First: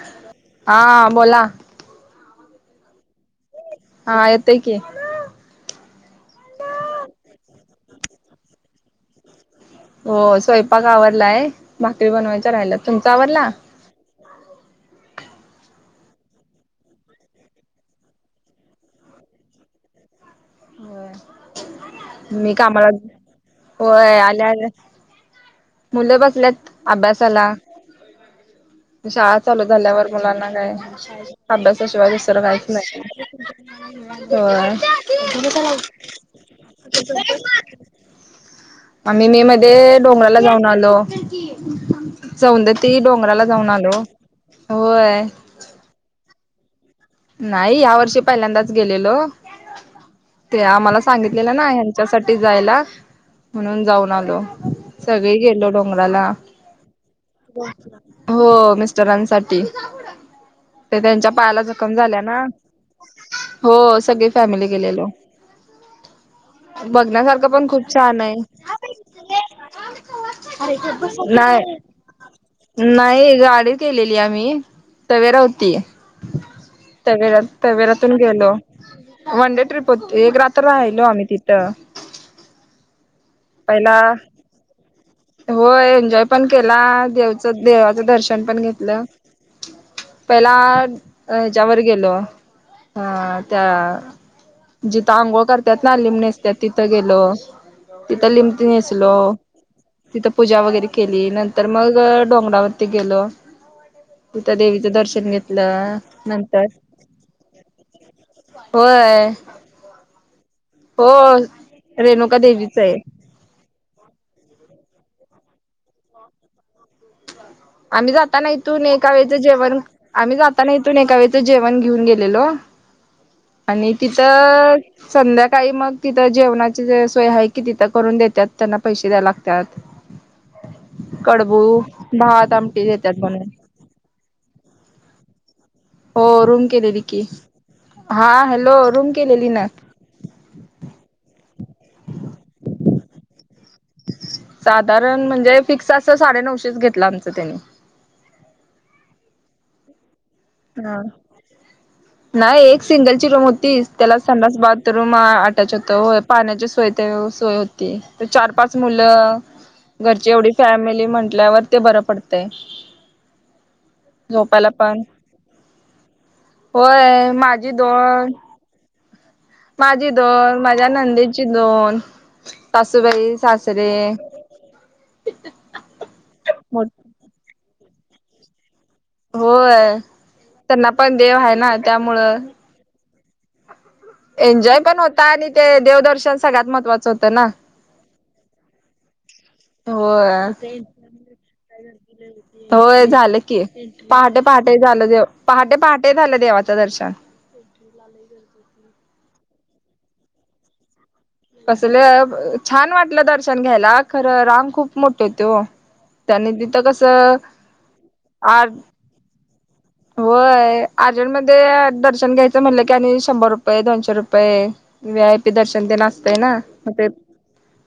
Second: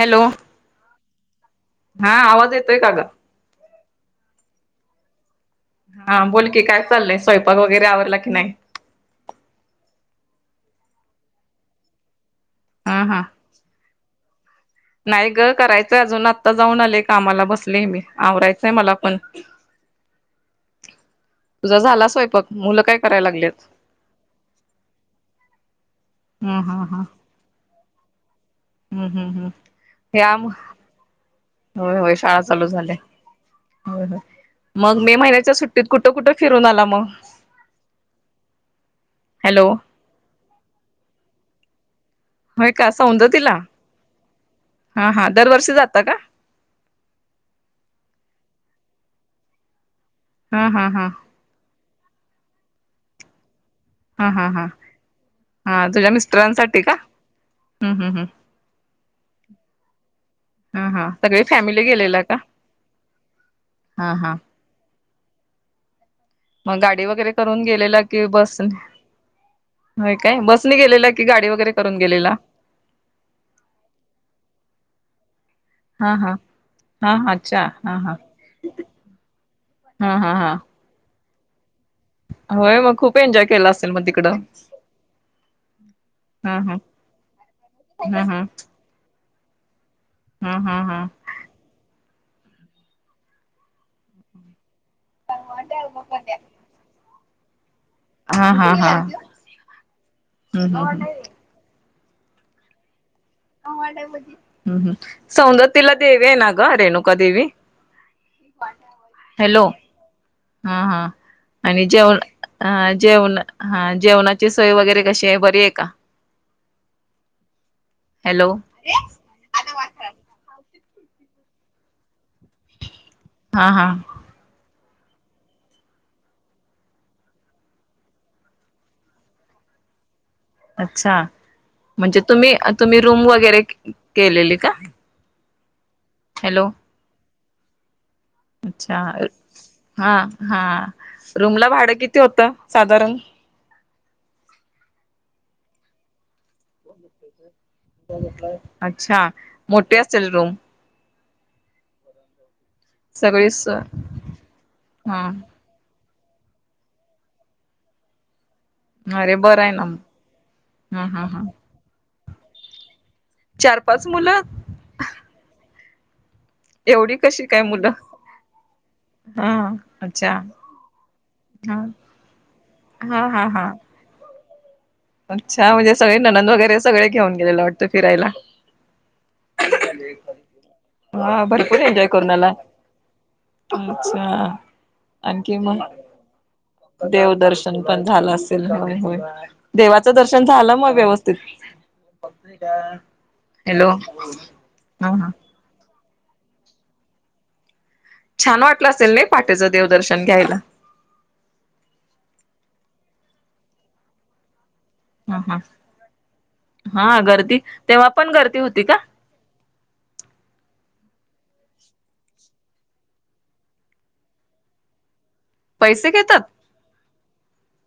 Hello हा बोला हा आवाज येतोय का ग हा येतोय की हा बोल की काय चाललंय स्वयंपाक वगैरे आवरला की नाही. हो स्वयंपाक आवरलाय भाकरी बनवायच्या राहिला हा तुमचा हा आवरला. नाही ग करायचंय अजून आत्ता जाऊन आलेय कामाल बसले मी आवरायचंय मला पण [inaudible] तुझा झाला हो् स्वयंपाक मी मुलं कामाला काय करायला लागलेत होय आल्या आल्या मुलं हम् बसल्यात हा हा अभ्यासाला. हम्म हम्म शाळा हम् चालू झाल्यावर हे आम मुलांना काय? होय अभ्यासाशिवाय होय शाळा दुसर चालू काहीच झाल्या नाही. होय बरं झालं आई कुठ कुठं फिरून आलाय. आम्ही मे हॅलो मध्ये डोंगराला जाऊन आलो. सौद होय का ती डोंगराला सौंदतीला जाऊन आलो हा होय. हा दरवर्षी जातो. जाता का? नाही या्या वर्षी पहिल्यांदाच गेलेलो ते हा हा आम्हाला हा सांगित ना हच्यासाठी जायला म्हणून जाऊन हा हॅलो हा हा सगळे गेलो हा तुझ्या डोंगराला मिस्टरांसाठी का हम् हम् हम् हो तरांनसाठी. ह हा सगळी फॅमिली क्काम गेलेला झाल्या का ना, हो हा सगळी फॅमिली गेलेलो. म गाडी वगैरे बघण्यासारखं करून पण खूप गेलेला छान कि आहे बसने? व्हय काय बसनी गेलेला की गाडी वगैरे नाही करून गेलेला? नाही गाडी केलेली आम्ही तवेरा होती. हा हा! हा हा तवेरा अच्छा हा हा तवेरातून गेलो वन डे ट्रीप होत हा हा एक हा रात्र राहिलो आम्ही तिथं. होय म खूप एन्जॉय केला असेल म पहिला तिकडं. होय एन्जॉय पण हा केला हा देवच देवाचं हा हा दर्शन पण घेतलं. पहिला हा हा हा हेच्यावर गेलो अ त्या जिथं आंघोळ करत्यात ना लिंमं नेसत्यां तिथं गेलो तिथं हा लिंमंती हा हा नेसलो. तिथं पूजा हम्म वगैरे हम्म केली हम्म नंतर मग डोंगरावरती गेलो. तिथं देवीचं दर्शन सौंदतीला घेतलं देवी आहे ना नंतर ग रेणुका देवी? होय! ह हा हो आणि जेवण रेणुका देवीच अ आहे जेवण हा जेवणाची सोय वगैरे कशी आहे बरी आहे का? आम्ही जाताना हॅलो इथून एका वेळेचं जेवण, आम्ही जाताना इथून एका वेळेचं जेवण घेऊन गेलेलो. हा हा आणि तिथं संध्याकाळी मग तिथं जेवणाची ज सोय आहे की तिथं करून देत्यांत त्यांना पैसे द्यायां लागत्यात [inaudible] अच्छा म्हणजे आमटी तुम्ही-तुम्ही देतात रूम बनवून वगैरे केलेली का? हो रूम हॅलो केलेली की, हा हॅलो अच्छा रूम केलेली ना? हा हा रूम ला भाडं किती होतं साधारण? साधारण म्हणजे फिक्स असं साडे नऊशेच घेतलं आमचं त्यांनी. अच्छा मोटी असेल रूम? ह नाही एक सिंगलची रूम सगळीच होती त्याला संडास बाथरूम हा आ ट्याच होत होय पाण्याची सोय ते सोय हो ती त चार पाच अरे मुलं बरं आहे ना मग. घरची एवढी हा फॅमिली हा हा म्हंटल्यावर. ते बरं पडतंय. चार पाच मुलं! यांलापण. एवढी होय कशी काय माझी मुलं दोन हा माझी अच्छा दोन माझ्या नंदे ची हा दोन हा सासूबाई, हा हा सासरे. अच्छा म्हणजे सगळे ननद वगैरे मोठ सगळे घेऊन गेलेले वाटतं फिरायला. होय त्यांना पण देव हा आहे ना भरपूर एन्जॉय करून त्यामुळं. आला अच्छा एन्जॉय पण होता, आणि आणखी ते मग देवदर्शन सगळ्यात महत्वाचं होतं ना. तिला होय, देवाचं दर्शन होय झालं म व्यवस्थित? होय झालं की हॅलो ह पहाटे पहाटे झालं जेव ह पहाटे पहाटे झालं देवाचं दर्शन. छान वाटलं असेल नाही पाहंटेचं देवदर्शन घ्यायला. असल छान वाटलं दर्शन घ्यायला खरं रांग खूप खप मोटी ह होती ह हो त्यानी तिथं कस हा गर्दी तेव्हा पण गर्दी आ होती का व्हय अर्जंट मध्ये दर्शन घ्यायचं म्हणलं, की आणि शंभर रुपये, दोनशे रुपये व्ही आय पी दर्शन तेन पैसे घेतात असतंयना मं ते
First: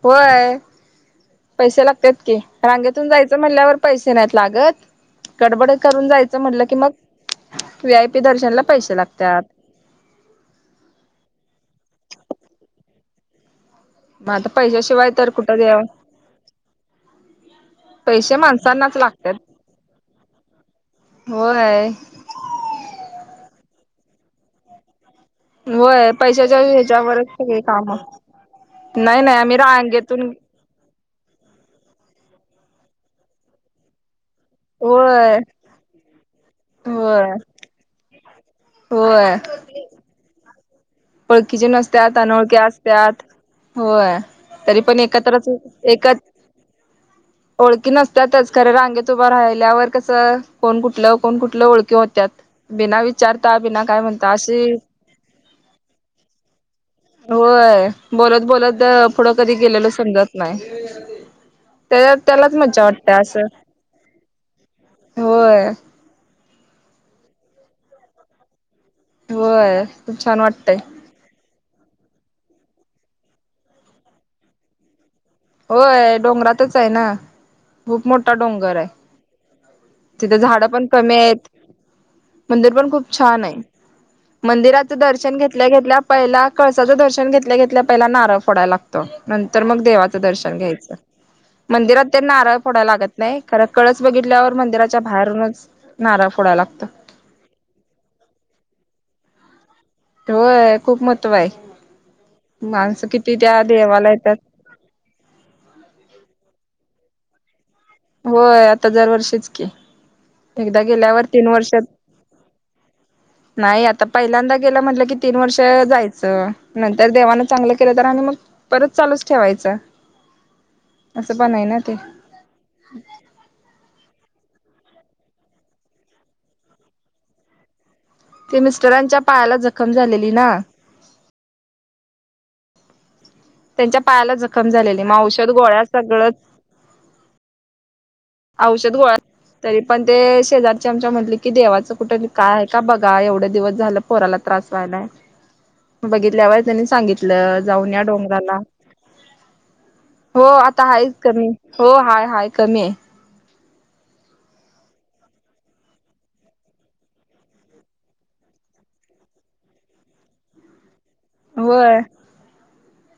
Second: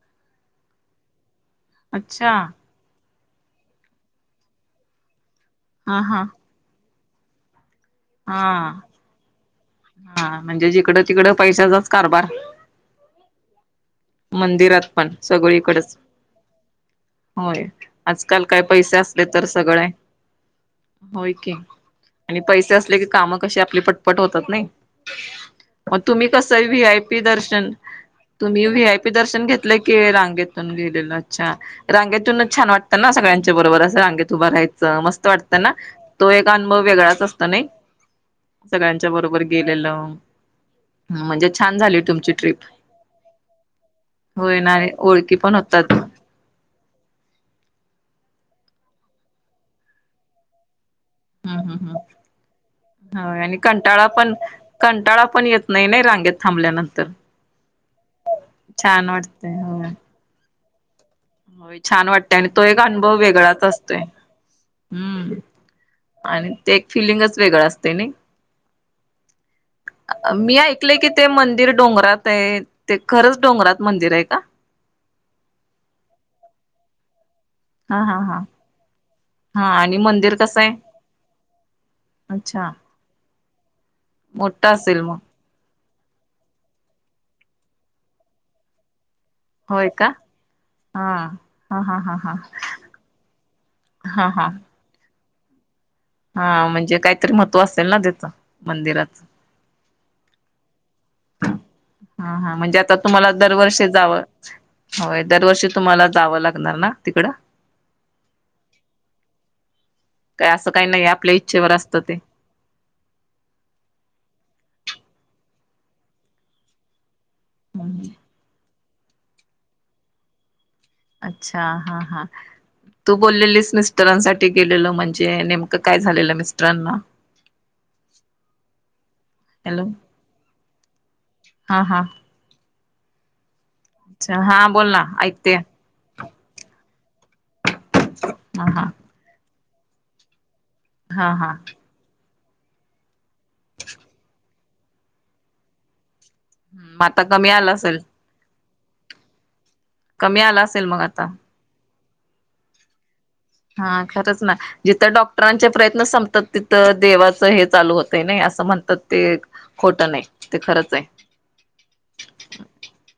होय. पैसे लागतात अच्छा की, रांगेतून जायचं म्हणल्यावर पैसे नाहीत लागत. गडबड हा करून हा जायचं म्हटलं की मग, वी आय पी हा दर्शनला पैसे लागतात. हा म्हणजे जिकडं, तिकडं पैशाचाच कारभार मग आता मंदिरात पैशाशिवाय पण, तर कुठं देव सगळीकडच. होय, पैसे आजकाल काय माणसांनाच पैसे असले लागतात तर सगळ हाय. होय. आणि पैसे असले की काम कशी आपली पटपट होतात नाही. मग होय तुम्ही कस पैशाच्या व्ही आय पी ह्याच्यावरच सगळे दर्शन काम तुम्ही व्ही आय पी नाही नाही दर्शन आम्ही घेतलं की रांग रांगेतून रांगेतून गेलेलं छान, रागेतून छान वाटतं ना सगळ्यांच्या बरोबर अस रान उभ राहायचं, मस्त होय वाटतं ना, तो एक अनुभव वेगळाच होय असतो नाही. सगळ्यांच्या होय बरोबर गेलेलं, म्हणजे छान झाली तुमची ट्रिप. त्यात, होय, होय ना तरी पण ओळखी एकत्रच पण होतात. एकच. ओळखी नसतातच, खरे रांगेत उभा राहिल्यावर कसं, कोण कुठलं कोण हम्म कुठल्या हम्म ओळखी हम्म होत्यात. बिना होय विचारता, आणि बिना काय कंटाळा म्हणता, पण अशी कंटाळा पण येतो नाही-नाही रांगेत थांबल्यानंतर. होय, बोलत-बोलत छान पुढं कधी वाटतंय गेलेल समजत नाही. हो छान त्या वाटतेय, आणि त्यालाच तो एक मज्जा वाटते अनुभव असं वेगळाच असतोय. हम्म होय आणि ते एक फिलिंगच वेगळं असतं नाही. होय खूप छान मी वाटतय ऐकलंय की ते मंदिर डोंगरात आहे, ते खरंच डोंगरात मंदिर आहे का? होय, डोंगरातच आहे ना, हा खूप हा मोठा हा डोंगर आहे. हा आणि मंदिर तिथे कसं झाड आहे? पण कमी आहेत. अच्छा मंदिर पण खूप छान आहे. मोठं मंदिराचं असेल मग दर्शन घेतल्या-घेतल्या, पहिला कळसाचं दर्शन घेतल्या-घेतल्या, पहिला नारळ फोडायला लागत. नंतर मग होय का? देवात. दर्शन घ्यायच. हा हा हा मंदिरात हा तेन हा नारळ फोडा लागत नाही. कार कळस हा हा बघितल्यावर मंदरात च्या बाहेरूनच नारळ फोडायला हा, लागतो. म्हणजे काहीतरी महत्त्व असेल ना त्याच मंदिराच. होय खूप महत्त्व आहे. हा-हा म्हणजे आता माणसं तुम्हाला किती त्या दरवर्षी देवाला जावं येतात. होय, दरवर्षी तुम्हाला जावं लागणार ना तिकडं? होय, आता दरवर्षीच की, काय असं एकदा काही नाही गेल्यावर आपल्या तीन इच्छेवर वर्षात असतं ते नाही, आता पहिल्यांदा गेला म्हटलं कि तीन वर्ष जायचं. नंतर देवानं चांगलं केलं तर, आणि मग परत चालूच ठेवायचं. असं पण अच्छा आहे ना ते. हा-हा, तू बोललेलीस मिस्टरांसाठी गेलेलं म्हणजे, नेमकं काय झालेलं मिस्टरांना? ते मिस्टरांच्या पायाला जखम झालेली ना. हा-हा. त्यांच्या पायाला अच्छा हा जखम बोल ना झालेली, मग औषध ऐकते गोळ्या सगळं [unintelligible] औषध गोळा, तरी पण ते शेजारची आमच्या हा म्हटले की हा देवाचं कुठं काय का बघा, एवढे दिवस झालं पोराला त्रास व्हायलाय. बघितल्या वर त्यांनी मग आता कमी सांगितलं. आला जाऊन असेल या डोंगराला, कमी हो आला आता असेल मग आहेच कमी हो, हाय-हाय कमी आहे. हा, खरंच ना जिथं डॉक्टरांचे प्रयत्न संपतात. तिथं देवाचं हे चालू होतय नाही. असं म्हणतात ते खोटं नाही ते खरंच आहे. होय.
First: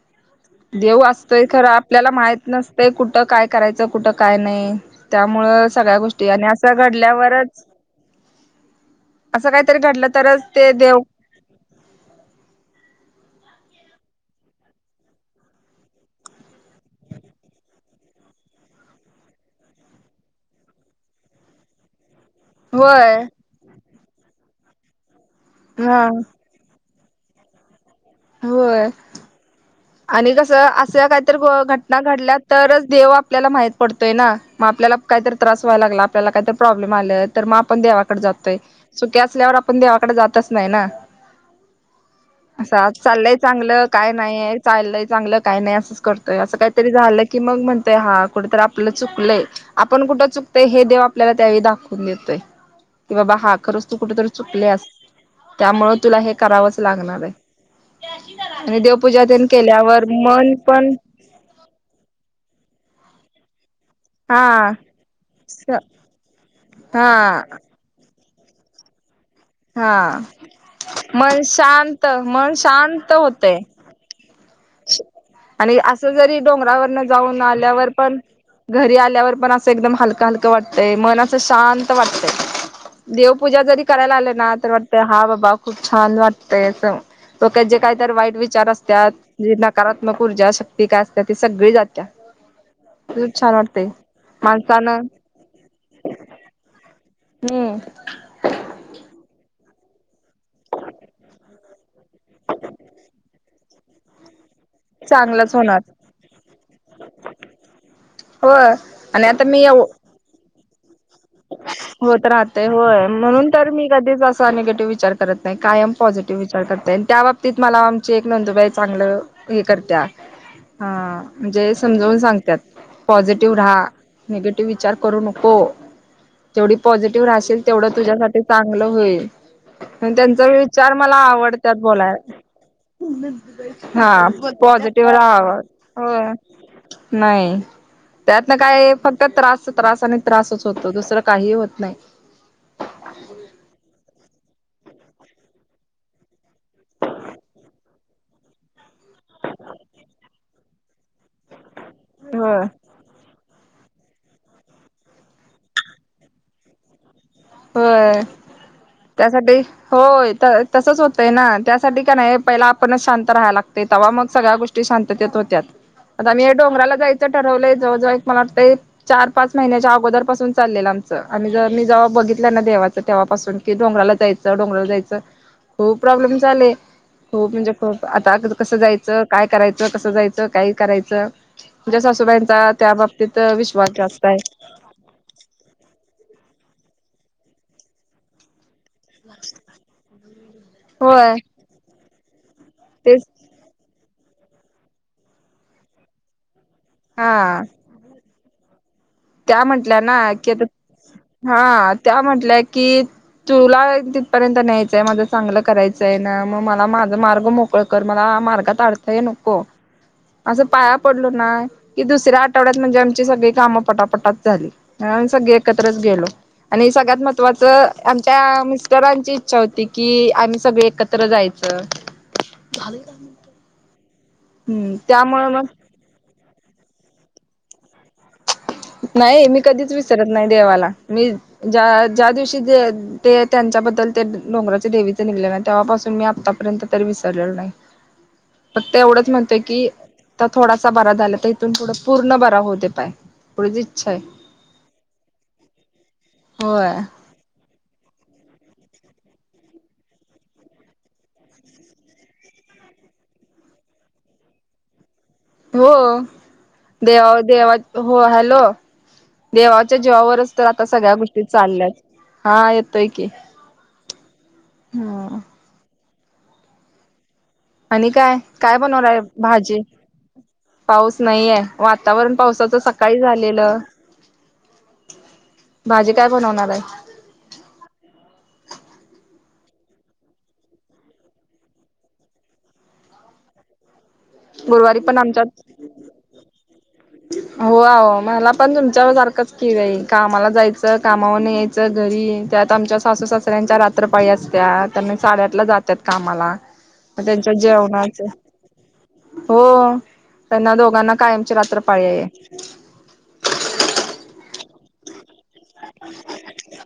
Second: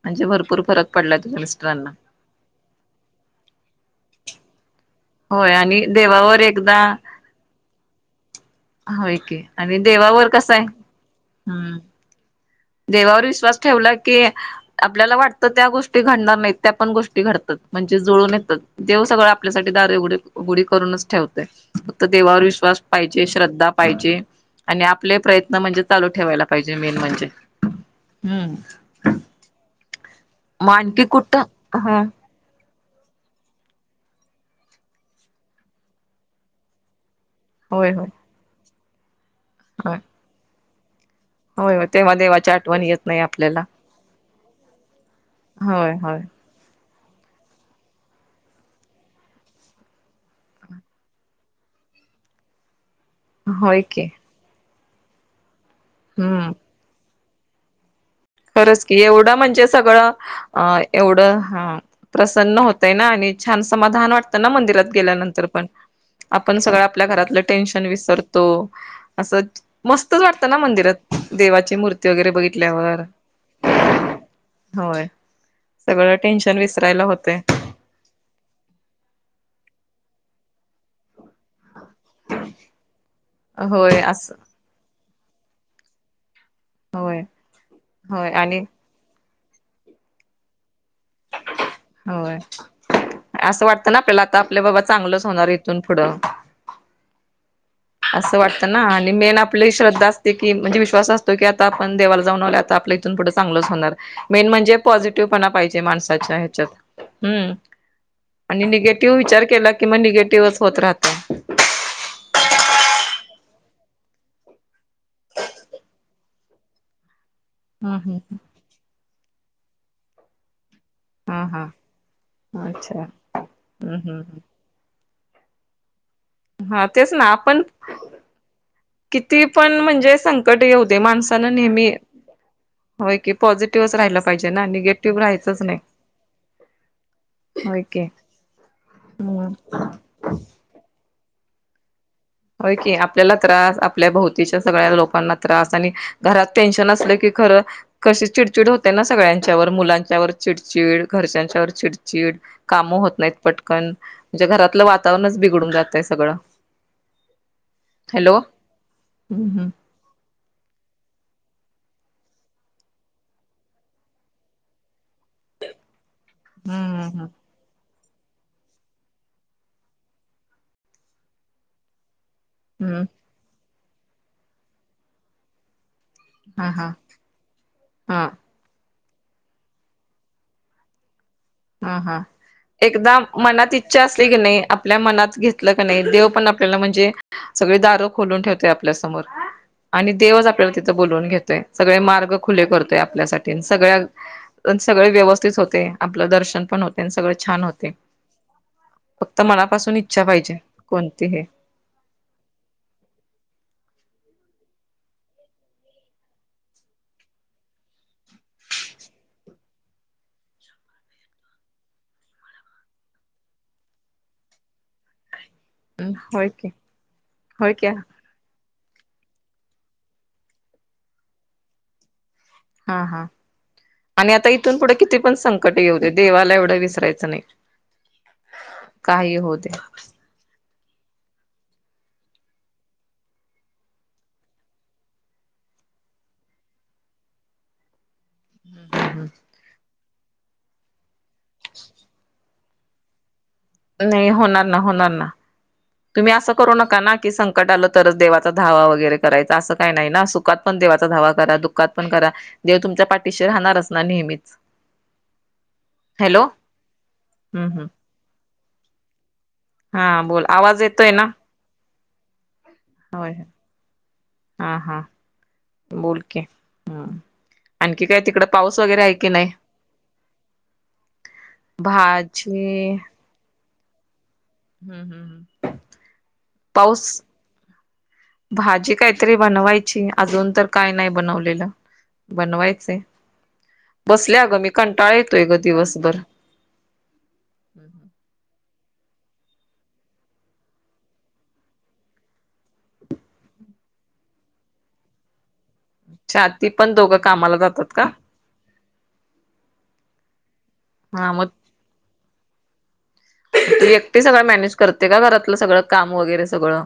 म्हणजे भर देव असतोय खरं आपल्याला माहत नसतंय कुठ काय करायचं कुठं काय नाही. होय त्यामुळं आणि सगळ्या गोष्टी देवावर आणि असं एकदा घडल्यावरच होय की असं आणि काहीतरी घडलं देवावर तरच कसं आहे ते देव हम्म. देवावर विश्वास ठेवला की आपल्याला वाटतं त्या गोष्टी घडणार नाहीत त्या पण गोष्टी घडतात म्हणजे जुळून येतात. देव सगळं आपल्यासाठी दार उघडी उघडी करूनच ठेवतोय फक्त देवावर विश्वास विश्वास होय पाहिजे श्रद्धा पाहिजे आणि आपले प्रयत्न म्हणजे हा चालू ठेवायला पाहिजे मेन म्हणजे. हम्म. होय आणि कसं मग आणखी अशा काहीतरी कुठं घटना हा घडल्यात तरच देव आपल्याला माहित पडतोय ना मग आपल्याला काहीतरी त्रास व्हायला लागला, आपल्याला कायतरी प्रॉब्लेम आलेत तर मग आपण होय होय देवाकडे जातोय सुखी असल्यावर आपण होय देवाकडे जातच नाही ना. होय तेव्हा देवाची असं आठवण आज येत नाही चाललंय आपल्याला. चांगलं काय नाही आहे चाललंय चांगलं काय नाही होय असंच होय करतोय असं काय तरी झालं की मग म्हणतोय हां कुठेतरी आपलं चुकलंय. आपण कुठं चुकतंय हे देव आपल्याला त्यावेळी दाखवून देतोय. की बाबा हां होय खरंच तू की कुठेतरी चुकल्यास त्यामुळे तुला हे हम्म करावंच लागणार आहे. आणि खरंच की देवपूजा तेन केल्यावर मन पण थोड हां प्रसन्न होतय ना आणि छान समाधान हा वाटतं ना मंदिरात गेल्या नंतर पण आपण सगळं आपल्या घरातलं हा टेन्शन आपण विसरतो अस हा मस्तच वाटतं ना मंदिरात देवाची मूर्ती वगैरे बघितल्यावर. होतंय. होय आणि असं सगळं जरी टेन्शन विसरायला डोंगरावरन होते जाऊन आल्यावर पण घरी आल्यावर पण असं एकदम हलकं हलकं वाटतंय मन असं शांत वाटतंय. देवपूजा जरी होय करायला आले असं ना तर वाटतंय हां बाबा खूप छान वाट तेच होय डोक्यात जे काहीतरी होय वाईट आणि विचार असतात नकारात्मक ऊर्जा शक्ती काय असत्या ती सगळी जात्या. होय. खूप छान असं वाटतंय वाटतं ना आपल्याला आता आपले बाबा माणसानं चांगलंच होणार इथून पुढं. हम्म. असं वाटतं ना आणि मेन आपली श्रद्धा असते की म्हणजे विश्वास असतो की आता आपण देवाला जाऊन आता आपलं इथून पुढं चांगलंच होणार. मेन म्हणजे पॉझिटिव्हपणा चांगलंच होणार पाहिजे माणसाच्या ह्याच्यात हम्म. आणि होय निगेटिव्ह आणि विचार आता मी केला एव कि मग निगेटिव्हच होत राहत. [inaudible] होत राहते, होय म्हणून तर मी कधीच असा निगेटिव्ह विचार करत नाही कायम पॉझिटिव्ह विचार करते आणि त्या बाबतीत तीत मला हम्म आमची हम्म एक नोंदूबाई चांगलं हे करत्या. हां हा म्हणजे हा समजवून सांगतात अच्छा पॉझिटिव्ह राहा हम्म हम्म निगेटिव विचार करू नको. जेवढी हा तेच ना पॉझिटिव्ह राहशिल आपण तेवढं तुझ्यासाठी चांगलं होईल किती पण आणि म्हणजे त्यांचा संकट येऊ विचार दे मला माणसानं आवड तय नेहमी बोलायला. होय की [unintelligible] पॉझिटिव्हच हा राहिलं पाहिजे ना पॉझिटिव्ह निगेटिव्ह राहाव. राहायचंच नाही होय. नाही होय की त्यात न काय फक्त हम्म त्रास त्रास आणि त्रासच होतो दुसरं काही होत नाही. होय की. आपल्याला त्रास आपल्या भोवतीच्या सगळ्या लोकांना त्रास आणि घरात टेन्शन असलं की खरं कशी चिडचिड होते ना सगळ्यांच्यावर? मुलांच्यावर चिडचिड. घरच्यांच्यावर चिड चिड. होय काम होत नाहीत पटकन. म्हणजे घरातलं वातावरणच बिघडून जातय सगळं. होय. हॅलो त्यासाठी हम्म होय त तसच होतय ना त्यासाठी का नाही पहिला आपणच शांत राहायला लागतय. तवा मग सगळ्या गोष्टी शांततेत होत्यात. आता मी हे डोंगराला हम्म जायचं ठरवलंय जवळ - जवळ एक मला वाटतंय. चार -पाच महिन्याच्या अगोदरपासून चाललेल आमचं आम्ही जवा मी जव्हा बघित ना देवाच हम्म तेवापासून की डोंगराला जायचं. डोंगराला जायचं खूप प्रॉब्लेम्स हा आले. हा खूप म्हणजे खूप. हा आता कसं जायचं? काय करायचं? कसं जायचं? काय करायचं? हा तुझ्या हा सासूबाईंचा त्या एकदा बाबतीत मनात विश्वास इच्छा जास्त असली की आहे. नाही आपल्या मनात घेतलं का नाही? देव पण आपल्याला म्हणजे सगळी दारं खोलून ठेवत्या - - आपल्या समोर आणि देवच आपल्याला तिथं बोलवून होय घेतोय. सगळे मार्ग खुले करतोय तेच आपल्यासा सगळ्या अन सगळ व्यवस्थित होतय. आपलं दर्शन पण होतय. तेन सगळ हा छान होतय. त्या म्हंटल्या ना? कि आता कोणती हे हा त्या म्हंटल्या कि - - तुला तिथपर्यंत न्यायचंय. माझं चांगलं करायचंय ना? मग मला माझा मार्ग मोक मोकळ कर. मला मार्गात अडथळे नको. असं पाया पडलो ना? की दुसऱ्या आठवड्यात म्हणजे आमची सगळी कामं पटाप पटात झाली त्यामुळ सगळी एकत्रच गेलो. होय की आणि सगळ्यात महत्वाच - होय की - आमच्या मिस्टरांची इच्छा होती. की आम्ही सगळे एकत्र जायच. हा हा. आणि आता इथून पुढं हम्म किती पण त्यामुळे मग संकट येऊ देवाला एवढं विसरायचं नाही. काही नाही होऊ मी दे कधीच विसरत नाही देवाला. मी ज्या -ज्या दिवशी जे ते त्यांच्याबद्दल ते डोंगराचे देवीच निघल ना? तेव्हापासून मी आत्तापर्यंत तरी विसरलेलो नाही. [inaudible] फक्त एवढंच म्हणतोय की थोडासा बरा झाला तर इथून थोड पूर्ण बरा होऊ दे पाय. एवढीच इच्छा आहे नाही होणार ना. होणार ना. तुम्ही असं करू होय नका ना की संक कट आलं तरच देवाचा धावा वगैरे करायचा असं काही नाही ना? सुखात पण देवाचा धावा करा. दुःखात पण करा. देव तुमच्या पाठीशी राहणारच ना नेहमीच. हो. हॅलो देवा हम्म देवा हम्म हो हॅलो. देवाच्या हा बोल जीवावरच तर आवाज आता येतोय सगळ्या ना गोष्टी चालल्यात. हा येत होय. हा हा. ह बोल की. हा. आणि काय? काय बनवलाय भाजी? पाऊस नहीेयाय. वातावरण पावसाचं भाजी सकाळी झालेलं. हम्म हम्म हम् भाजी काय बनवणार आहे पाऊस भाजी काहीतरी बनवायची. अजून तर काय नाही बनवलेलं. बनवायचय. बसले अगं मी गुरुवारी कंटाळा पण येतोय ग आमच्यात दिवसभर. [inaudible] हो अव मला पण तुमच्याव सारखंच की बई कामाला जायचं. कामावरन यायचं. च घरी त्यात आमच्या सासू सासऱ्यांच्या रात्रपाळी असत्या. त्यांनी साडेआठला जात जात्यात कामाला, छाती पण दोघं मग त्यांच्या कामाला जातात का जेवणाच हो, त्यांना दोघांना हा मग कायमची रात्र पाळी आहे. तू एकटी सगळं मॅनेज करते का, घरातलं सगळं काम वगैरे सगळं?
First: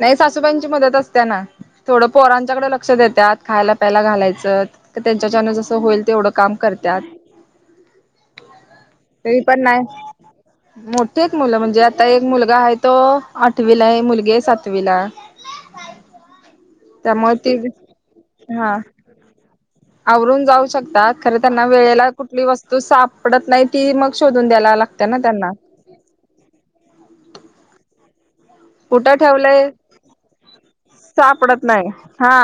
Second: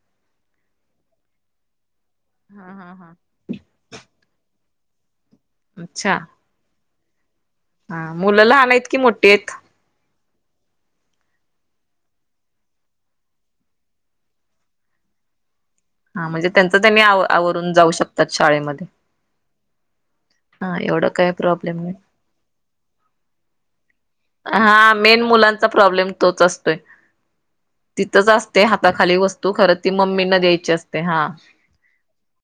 नाही सासूबाईंची मदत असते ना, थोडं पोरांच्याकडे हा लक्ष हा हा देत्यात. खायला प्यायला घालायचं, त्यांच्याच्यान जसं होईल अच्छा तेवढं काम करत्यात. हा मुलं लहान आहेत की मोट्टी आहेत? मोठीेये मुलं म्हणजे, आता एक मुलगा आहे तो आठवीलाये. मुलगी आहे सातवीला. हा म्हणजे त्यांचं त्यांनी आव त्यामुळे ते आवरून जाऊ शकतात शाळेमध्ये. अवरून जाऊ हा एवढं शकतात काय खरं त्यांना प्रॉब्लेम नाही वेळेला कुठली वस्तू सापडत नाही, ती मग शोधून द्यायला हा लागते ना मेन त्यांना. मुलांचा प्रॉब्लेम तोच असतोय तिथंच असते कुठं हाताखाली वस्तू ठेवलंय खरं, ती मम्मीना द्यायची असते हा. सापडत नाही हा